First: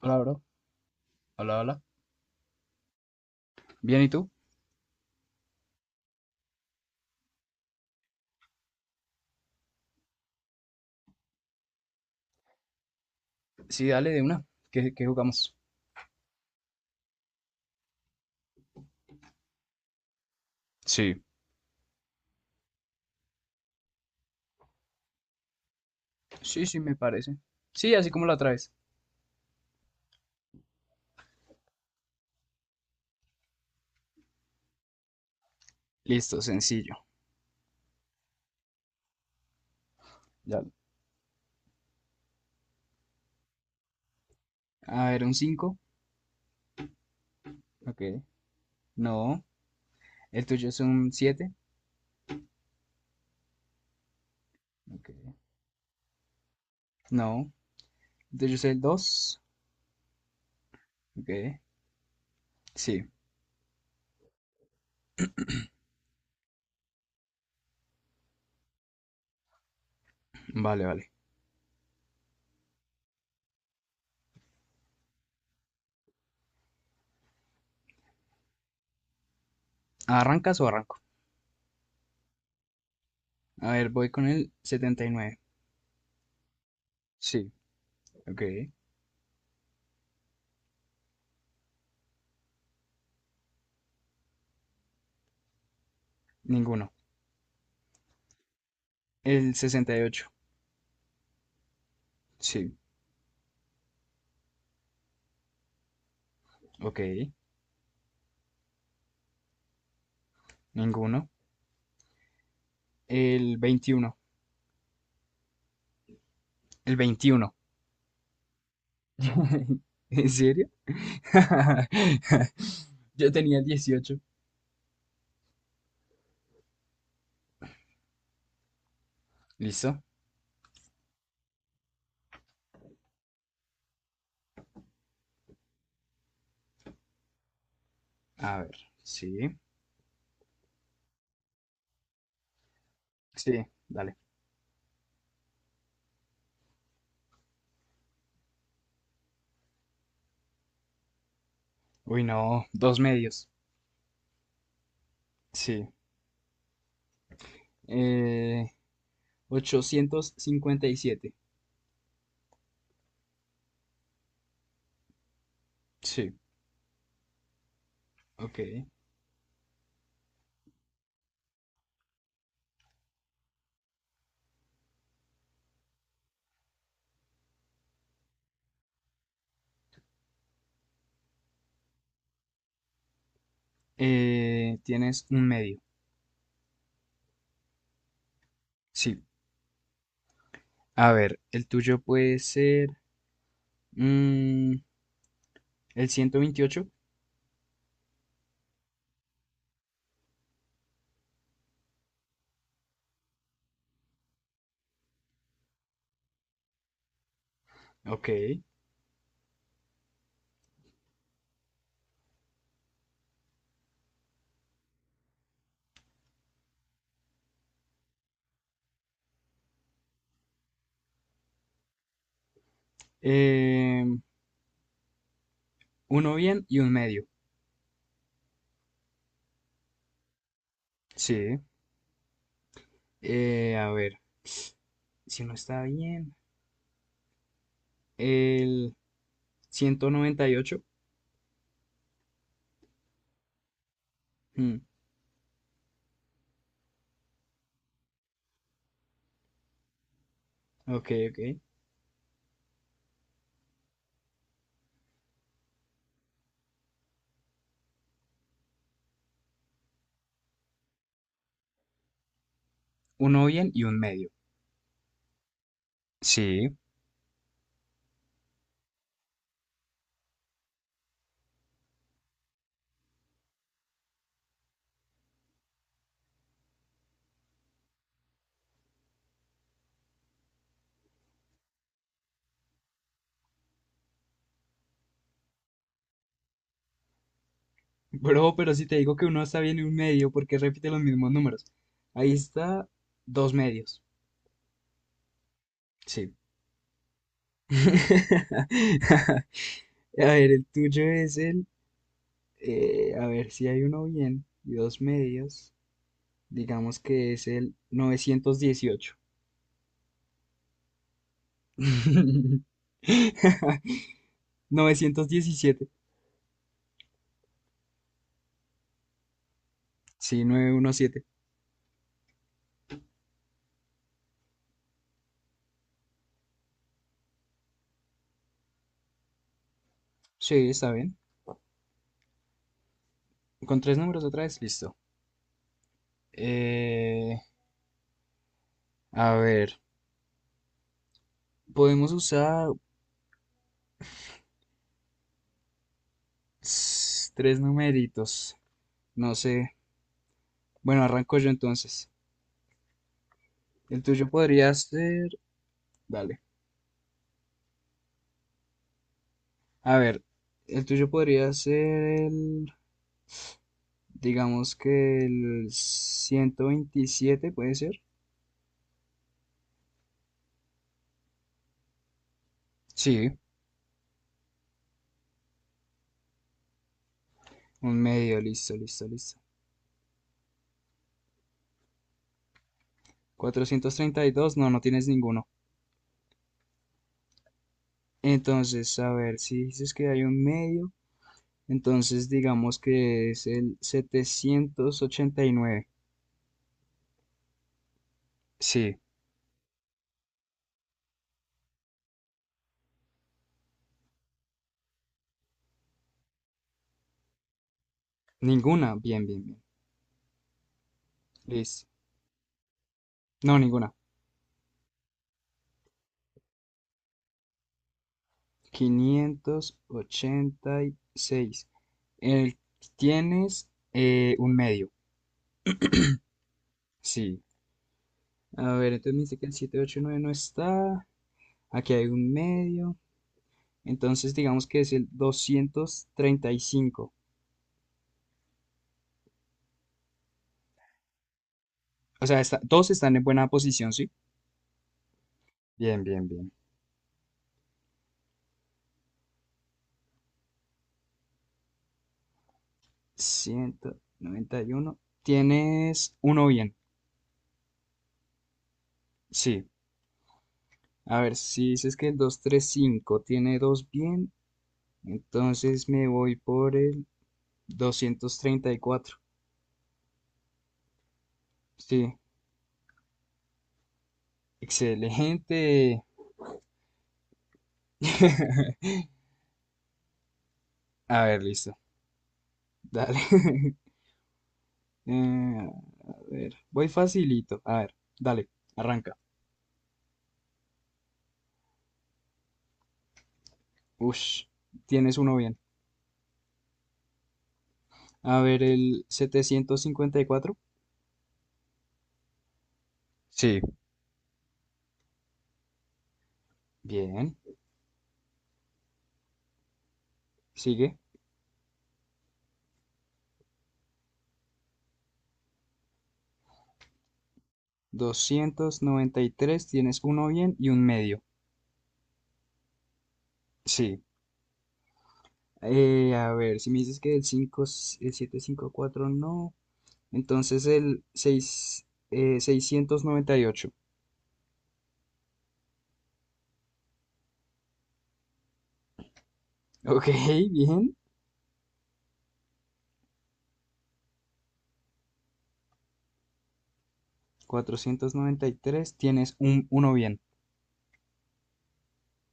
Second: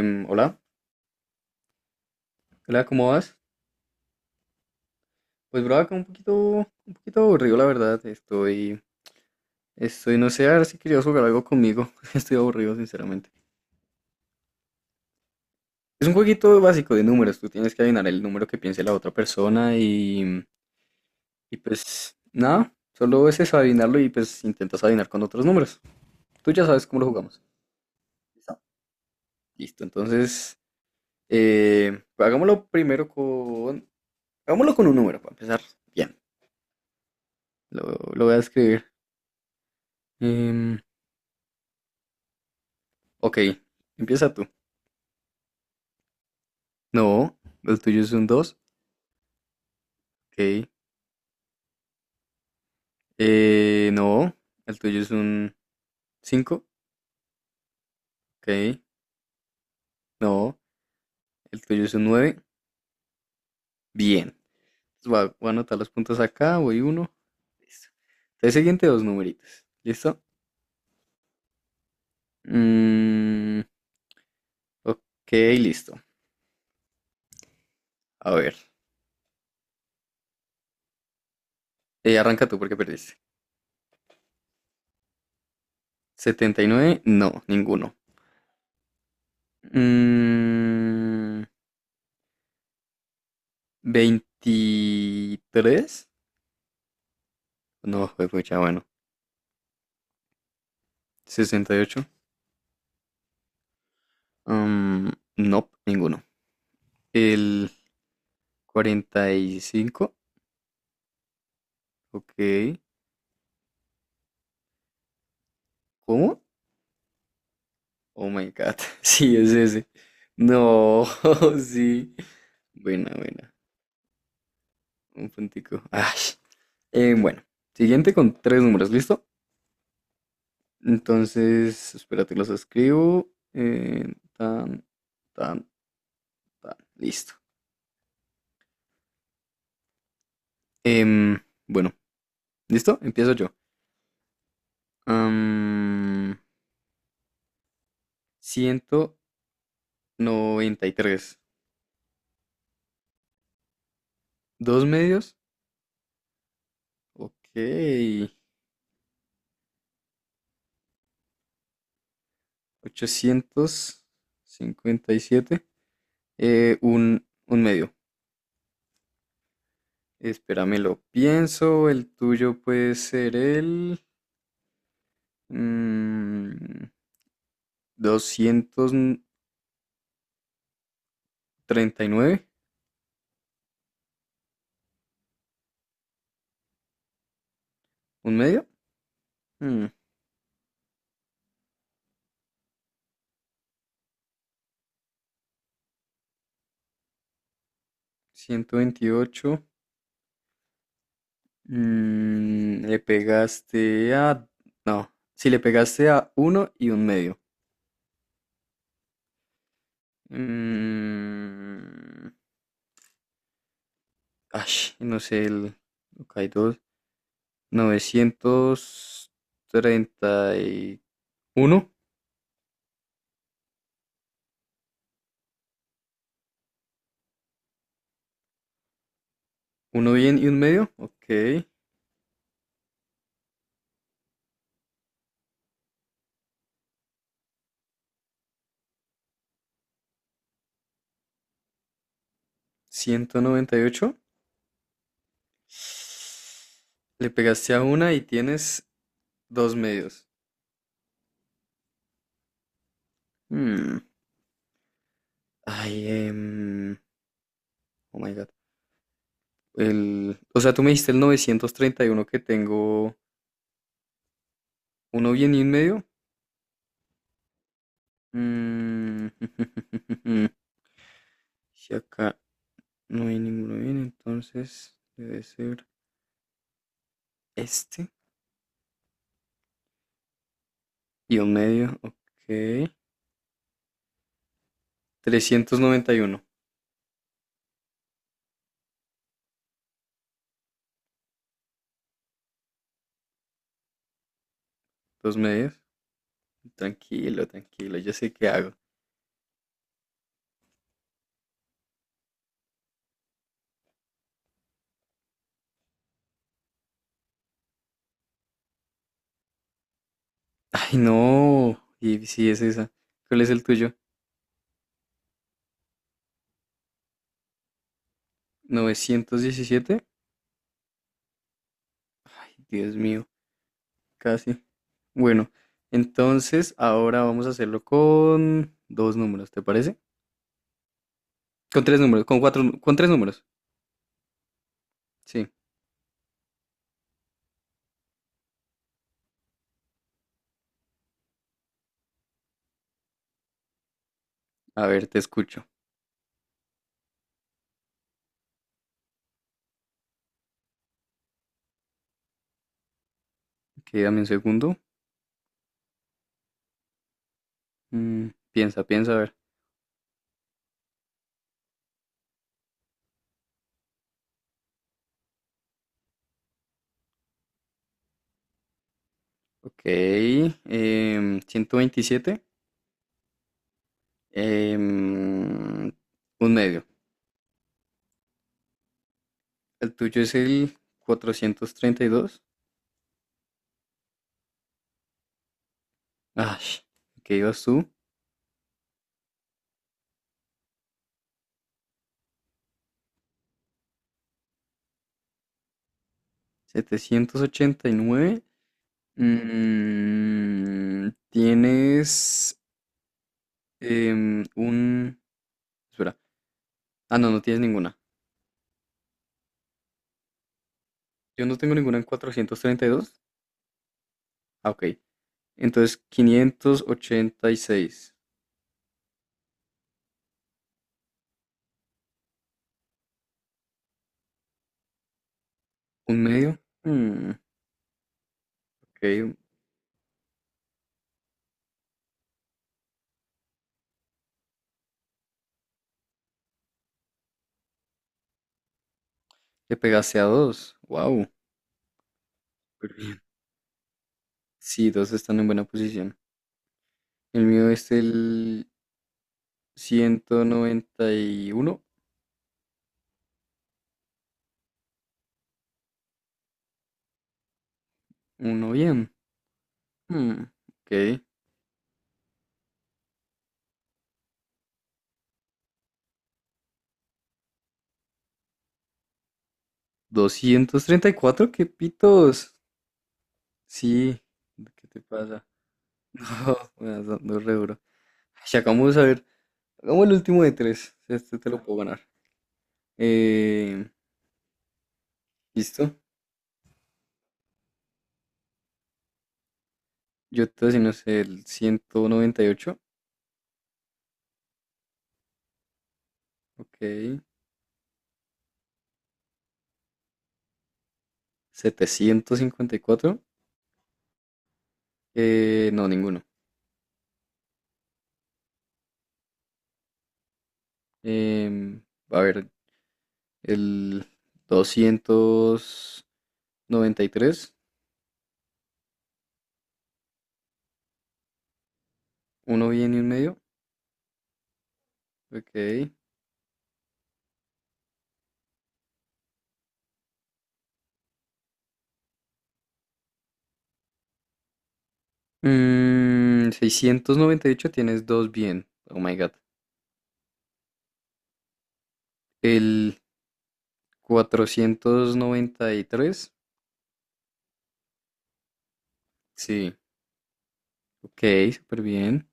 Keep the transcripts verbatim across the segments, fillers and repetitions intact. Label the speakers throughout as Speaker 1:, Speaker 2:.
Speaker 1: Hola, bro.
Speaker 2: Hola,
Speaker 1: Hola, hola.
Speaker 2: hola, ¿cómo vas?
Speaker 1: Bien, ¿y tú?
Speaker 2: Pues, bro, acá un poquito, un poquito aburrido, la verdad. Estoy, estoy, no sé, a ver si querías jugar algo conmigo. Estoy aburrido, sinceramente.
Speaker 1: Sí, dale de una. ¿Qué, qué jugamos?
Speaker 2: Es un jueguito básico de números. Tú tienes que adivinar el número que piense la otra persona y,
Speaker 1: Sí.
Speaker 2: y pues nada, solo es eso, adivinarlo y pues intentas adivinar con otros números. Tú
Speaker 1: Sí,
Speaker 2: ya
Speaker 1: sí,
Speaker 2: sabes
Speaker 1: me
Speaker 2: cómo lo
Speaker 1: parece.
Speaker 2: jugamos.
Speaker 1: Sí, así como la
Speaker 2: Listo,
Speaker 1: traes.
Speaker 2: Listo, entonces, eh, hagámoslo primero con, hagámoslo con un número para empezar. Bien,
Speaker 1: Listo, sencillo.
Speaker 2: lo, lo voy a escribir.
Speaker 1: Ya.
Speaker 2: Em, Ok, empieza tú.
Speaker 1: A ver, un cinco.
Speaker 2: No, el
Speaker 1: Ok.
Speaker 2: tuyo es un dos.
Speaker 1: No. El
Speaker 2: Ok.
Speaker 1: tuyo es un siete.
Speaker 2: Eh, no, el tuyo
Speaker 1: Ok.
Speaker 2: es un cinco.
Speaker 1: No. El
Speaker 2: Ok.
Speaker 1: tuyo es el dos.
Speaker 2: No,
Speaker 1: Ok.
Speaker 2: el tuyo es un nueve.
Speaker 1: Sí.
Speaker 2: Bien. Entonces Voy a, voy a anotar los puntos acá. Voy uno. Listo. Entonces, siguiente dos numeritos. ¿Listo?
Speaker 1: Vale, vale.
Speaker 2: Mm, ok, listo. A ver.
Speaker 1: ¿Arrancas o arranco?
Speaker 2: Eh, arranca tú porque perdiste.
Speaker 1: A ver, voy con el setenta y nueve.
Speaker 2: Setenta y nueve. No,
Speaker 1: Sí.
Speaker 2: ninguno.
Speaker 1: Ok.
Speaker 2: Mm, veintitrés.
Speaker 1: Ninguno.
Speaker 2: No, fue mucha, bueno.
Speaker 1: El sesenta y ocho.
Speaker 2: Sesenta y ocho.
Speaker 1: Sí.
Speaker 2: Um, no, ninguno.
Speaker 1: Ok.
Speaker 2: El cuarenta y cinco.
Speaker 1: Ninguno.
Speaker 2: Ok.
Speaker 1: El veintiuno.
Speaker 2: ¿Cómo?
Speaker 1: El veintiuno.
Speaker 2: Oh my God. Sí, es ese.
Speaker 1: ¿En serio?
Speaker 2: No, sí. Buena,
Speaker 1: Yo
Speaker 2: buena.
Speaker 1: tenía dieciocho.
Speaker 2: Un puntico. Ay. Eh, bueno, siguiente con tres números, ¿listo?
Speaker 1: ¿Listo?
Speaker 2: Entonces, espérate, los escribo. Eh, tan, tan, tan. Listo.
Speaker 1: A ver. Sí.
Speaker 2: Em, bueno, ¿listo? Empiezo yo.
Speaker 1: Sí, dale.
Speaker 2: Am, Ciento noventa y tres.
Speaker 1: Uy, no. Dos medios.
Speaker 2: Dos medios.
Speaker 1: Sí.
Speaker 2: Ok.
Speaker 1: Eh, ochocientos cincuenta y siete.
Speaker 2: ochocientos cincuenta y siete.
Speaker 1: Sí.
Speaker 2: Eh, un, un medio.
Speaker 1: Ok.
Speaker 2: Espérame, lo pienso. El tuyo puede ser el mm, doscientos treinta y nueve.
Speaker 1: Eh, tienes un medio.
Speaker 2: ¿Un medio?
Speaker 1: Sí.
Speaker 2: Mm,
Speaker 1: A ver, el tuyo puede ser mm, el ciento veintiocho.
Speaker 2: Ciento veintiocho. Mm, le pegaste a... No, si le pegaste a uno y un medio.
Speaker 1: Ok.
Speaker 2: Mm, Ay, no sé, el... Ok, dos. Novecientos treinta y uno.
Speaker 1: Eh, uno bien y un medio.
Speaker 2: Uno bien y un medio.
Speaker 1: Sí.
Speaker 2: Ok.
Speaker 1: Eh, a ver, si no está bien, el ciento noventa y ocho.
Speaker 2: Ciento noventa y ocho.
Speaker 1: Mm,
Speaker 2: Le pegaste a una y tienes dos medios.
Speaker 1: ok, ok.
Speaker 2: Hmm, Ay, em, oh my God. El, o sea, tú me dijiste el novecientos treinta y uno que tengo
Speaker 1: Uno bien y un medio.
Speaker 2: uno bien y un medio.
Speaker 1: Sí.
Speaker 2: Mm, Si acá no hay ninguno bien, entonces debe ser este y un medio. Ok. Trescientos noventa y uno.
Speaker 1: Bro, pero si te digo que uno está bien y un medio, ¿por qué repite los mismos números? Ahí está dos medios.
Speaker 2: Dos medios.
Speaker 1: Sí.
Speaker 2: Tranquilo, tranquilo, yo sé qué hago.
Speaker 1: A ver, el tuyo es el... eh, a ver si hay uno bien y dos medios. Digamos que es el novecientos dieciocho.
Speaker 2: Ay, no. Y sí, es esa. ¿Cuál es el tuyo?
Speaker 1: Novecientos diecisiete.
Speaker 2: Novecientos diecisiete.
Speaker 1: Sí, novecientos diecisiete.
Speaker 2: Ay, Dios mío, casi. Bueno, entonces ahora vamos a hacerlo con dos números, ¿te parece?
Speaker 1: Sí, está bien.
Speaker 2: Con tres números, con cuatro, nu- con tres números.
Speaker 1: Con tres números otra vez. Listo.
Speaker 2: Sí.
Speaker 1: Eh, A ver, podemos usar
Speaker 2: A ver, te escucho.
Speaker 1: ss, tres numeritos. No sé. Bueno, arranco yo entonces.
Speaker 2: Ok,
Speaker 1: El
Speaker 2: dame un
Speaker 1: tuyo podría
Speaker 2: segundo.
Speaker 1: ser. Dale.
Speaker 2: Mm, Piensa, piensa, a ver.
Speaker 1: A ver, el tuyo podría ser el... digamos que el ciento veintisiete, ¿puede ser?
Speaker 2: Ok, em, ciento veintisiete,
Speaker 1: Sí,
Speaker 2: em, un medio.
Speaker 1: un medio, listo, listo, listo.
Speaker 2: El tuyo es el cuatrocientos treinta y dos.
Speaker 1: Cuatrocientos treinta y dos, no, no tienes ninguno.
Speaker 2: Ah, ¿qué ibas tú?
Speaker 1: Entonces, a ver, si dices que hay un medio, entonces digamos que es el setecientos ochenta y nueve.
Speaker 2: setecientos ochenta y nueve.
Speaker 1: Sí.
Speaker 2: Mm, tienes em, un... Espera. Ah, no, no tienes ninguna.
Speaker 1: Ninguna. Bien, bien, bien.
Speaker 2: Yo no tengo
Speaker 1: Listo.
Speaker 2: ninguna en cuatrocientos treinta y dos.
Speaker 1: No, ninguna.
Speaker 2: Ah, ok. Entonces, quinientos ochenta y seis.
Speaker 1: Quinientos ochenta y seis. El, tienes eh, un medio.
Speaker 2: ¿Un medio? Mm,
Speaker 1: Sí. A ver, entonces me
Speaker 2: ok.
Speaker 1: dice que el setecientos ochenta y nueve no está. Aquí hay un medio. Entonces digamos que es el doscientos treinta y cinco.
Speaker 2: Le pegaste a dos. Wow.
Speaker 1: O sea, está- dos están en buena posición, ¿sí?
Speaker 2: Sí, dos están en buena
Speaker 1: Bien,
Speaker 2: posición.
Speaker 1: bien, bien.
Speaker 2: El mío es el ciento noventa y uno.
Speaker 1: Ciento noventa y uno. Tienes uno bien.
Speaker 2: Uno bien.
Speaker 1: Sí.
Speaker 2: Hmm,
Speaker 1: A
Speaker 2: ok.
Speaker 1: ver, si dices que el doscientos treinta y cinco tiene dos bien, entonces me voy por el doscientos treinta y cuatro.
Speaker 2: doscientos treinta y cuatro, qué
Speaker 1: Sí,
Speaker 2: pitos. Sí, ¿qué te pasa?
Speaker 1: excelente.
Speaker 2: No, me vas dando re duro. Ay, ya vamos a ver. Hagamos el último de tres.
Speaker 1: A
Speaker 2: Este
Speaker 1: ver,
Speaker 2: te lo
Speaker 1: listo.
Speaker 2: puedo ganar.
Speaker 1: Dale.
Speaker 2: Eh,
Speaker 1: Eh,
Speaker 2: ¿Listo?
Speaker 1: a ver, voy facilito. A ver, dale, arranca.
Speaker 2: Yo te voy a decir, no sé, el ciento noventa y ocho.
Speaker 1: Ush, tienes uno bien.
Speaker 2: Ok.
Speaker 1: A ver, el setecientos cincuenta y cuatro.
Speaker 2: setecientos cincuenta y cuatro.
Speaker 1: Sí.
Speaker 2: Eh, no, ninguno.
Speaker 1: Bien. Sigue.
Speaker 2: Em, a ver, el doscientos noventa y tres.
Speaker 1: Doscientos noventa y tres. Tienes uno bien y un medio.
Speaker 2: Uno bien y un medio.
Speaker 1: Sí.
Speaker 2: Ok.
Speaker 1: Eh, a ver, si me dices que el cinco, el setecientos cincuenta y cuatro no, entonces el seis, eh, seiscientos noventa y ocho.
Speaker 2: Mm, seiscientos noventa y ocho tienes dos bien. Oh my God.
Speaker 1: Ok, bien.
Speaker 2: El cuatrocientos noventa y tres.
Speaker 1: Cuatrocientos noventa y tres. Tienes un,
Speaker 2: Sí.
Speaker 1: uno bien.
Speaker 2: Ok, súper bien.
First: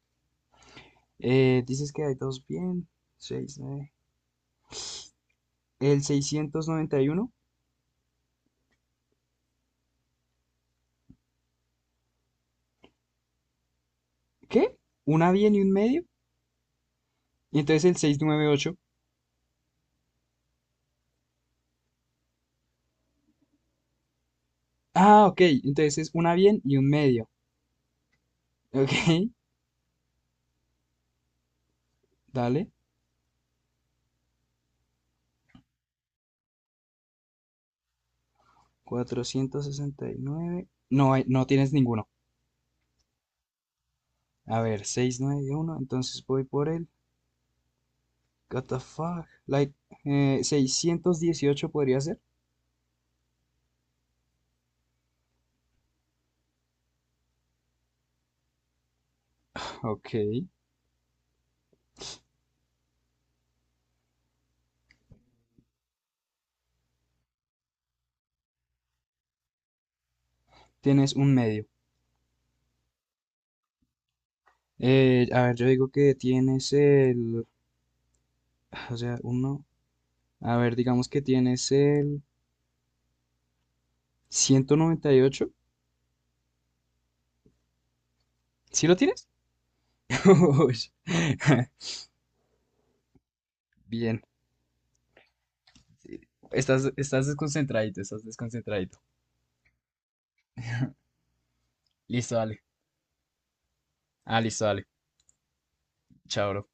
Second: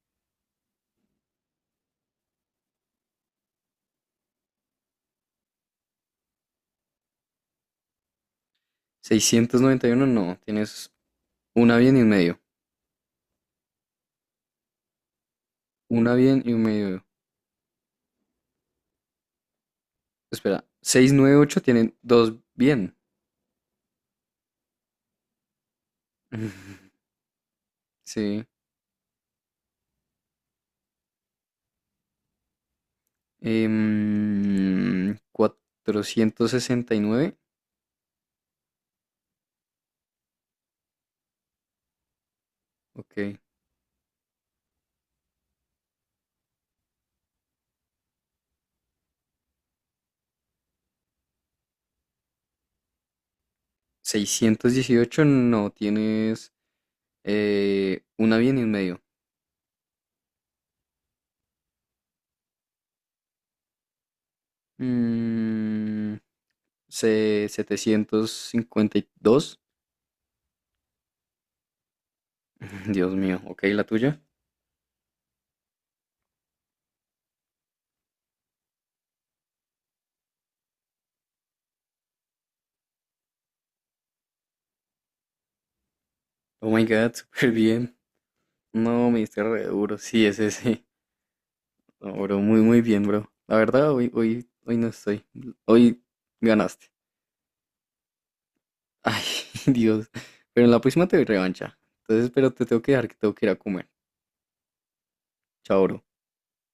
Speaker 1: Eh, dices que hay dos bien. seis. El seiscientos noventa y uno.
Speaker 2: seiscientos noventa y uno no. Tienes una bien y un medio.
Speaker 1: ¿Qué? ¿Una bien y un medio?
Speaker 2: Una bien y un medio.
Speaker 1: Y entonces el seiscientos noventa y ocho.
Speaker 2: Espera. seiscientos noventa y ocho tienen dos bien.
Speaker 1: Ah, ok. Entonces es una bien y un medio.
Speaker 2: Sí.
Speaker 1: Ok, dale.
Speaker 2: Em, cuatrocientos sesenta y nueve.
Speaker 1: Cuatrocientos sesenta y nueve, no, no tienes ninguno.
Speaker 2: Ok.
Speaker 1: A ver, seiscientos noventa y uno. Entonces voy por el What the fuck? Like, eh, seiscientos dieciocho podría ser.
Speaker 2: seiscientos dieciocho no. Tienes eh, una bien y un medio.
Speaker 1: Ok.
Speaker 2: Mm, Se- setecientos cincuenta y dos.
Speaker 1: Tienes un medio.
Speaker 2: Dios mío, ok, la tuya.
Speaker 1: Eh, a ver, yo digo que tienes el... o sea, uno... a ver, digamos que tienes el ciento noventa y ocho.
Speaker 2: Oh my god, súper bien.
Speaker 1: ¿Sí lo
Speaker 2: No, me
Speaker 1: tienes?
Speaker 2: diste re duro. Sí, es
Speaker 1: Uy.
Speaker 2: ese. No, bro, muy, muy bien, bro. La verdad, hoy,
Speaker 1: Bien.
Speaker 2: hoy, hoy no estoy. Hoy
Speaker 1: Estás,
Speaker 2: ganaste.
Speaker 1: estás desconcentradito, estás desconcentradito.
Speaker 2: Ay, Dios. Pero en la próxima te doy revancha. Entonces,
Speaker 1: Listo,
Speaker 2: pero
Speaker 1: dale.
Speaker 2: te tengo que dejar que tengo que ir a comer.
Speaker 1: Ah, listo, dale.
Speaker 2: Chao, bro.
Speaker 1: Chao, bro.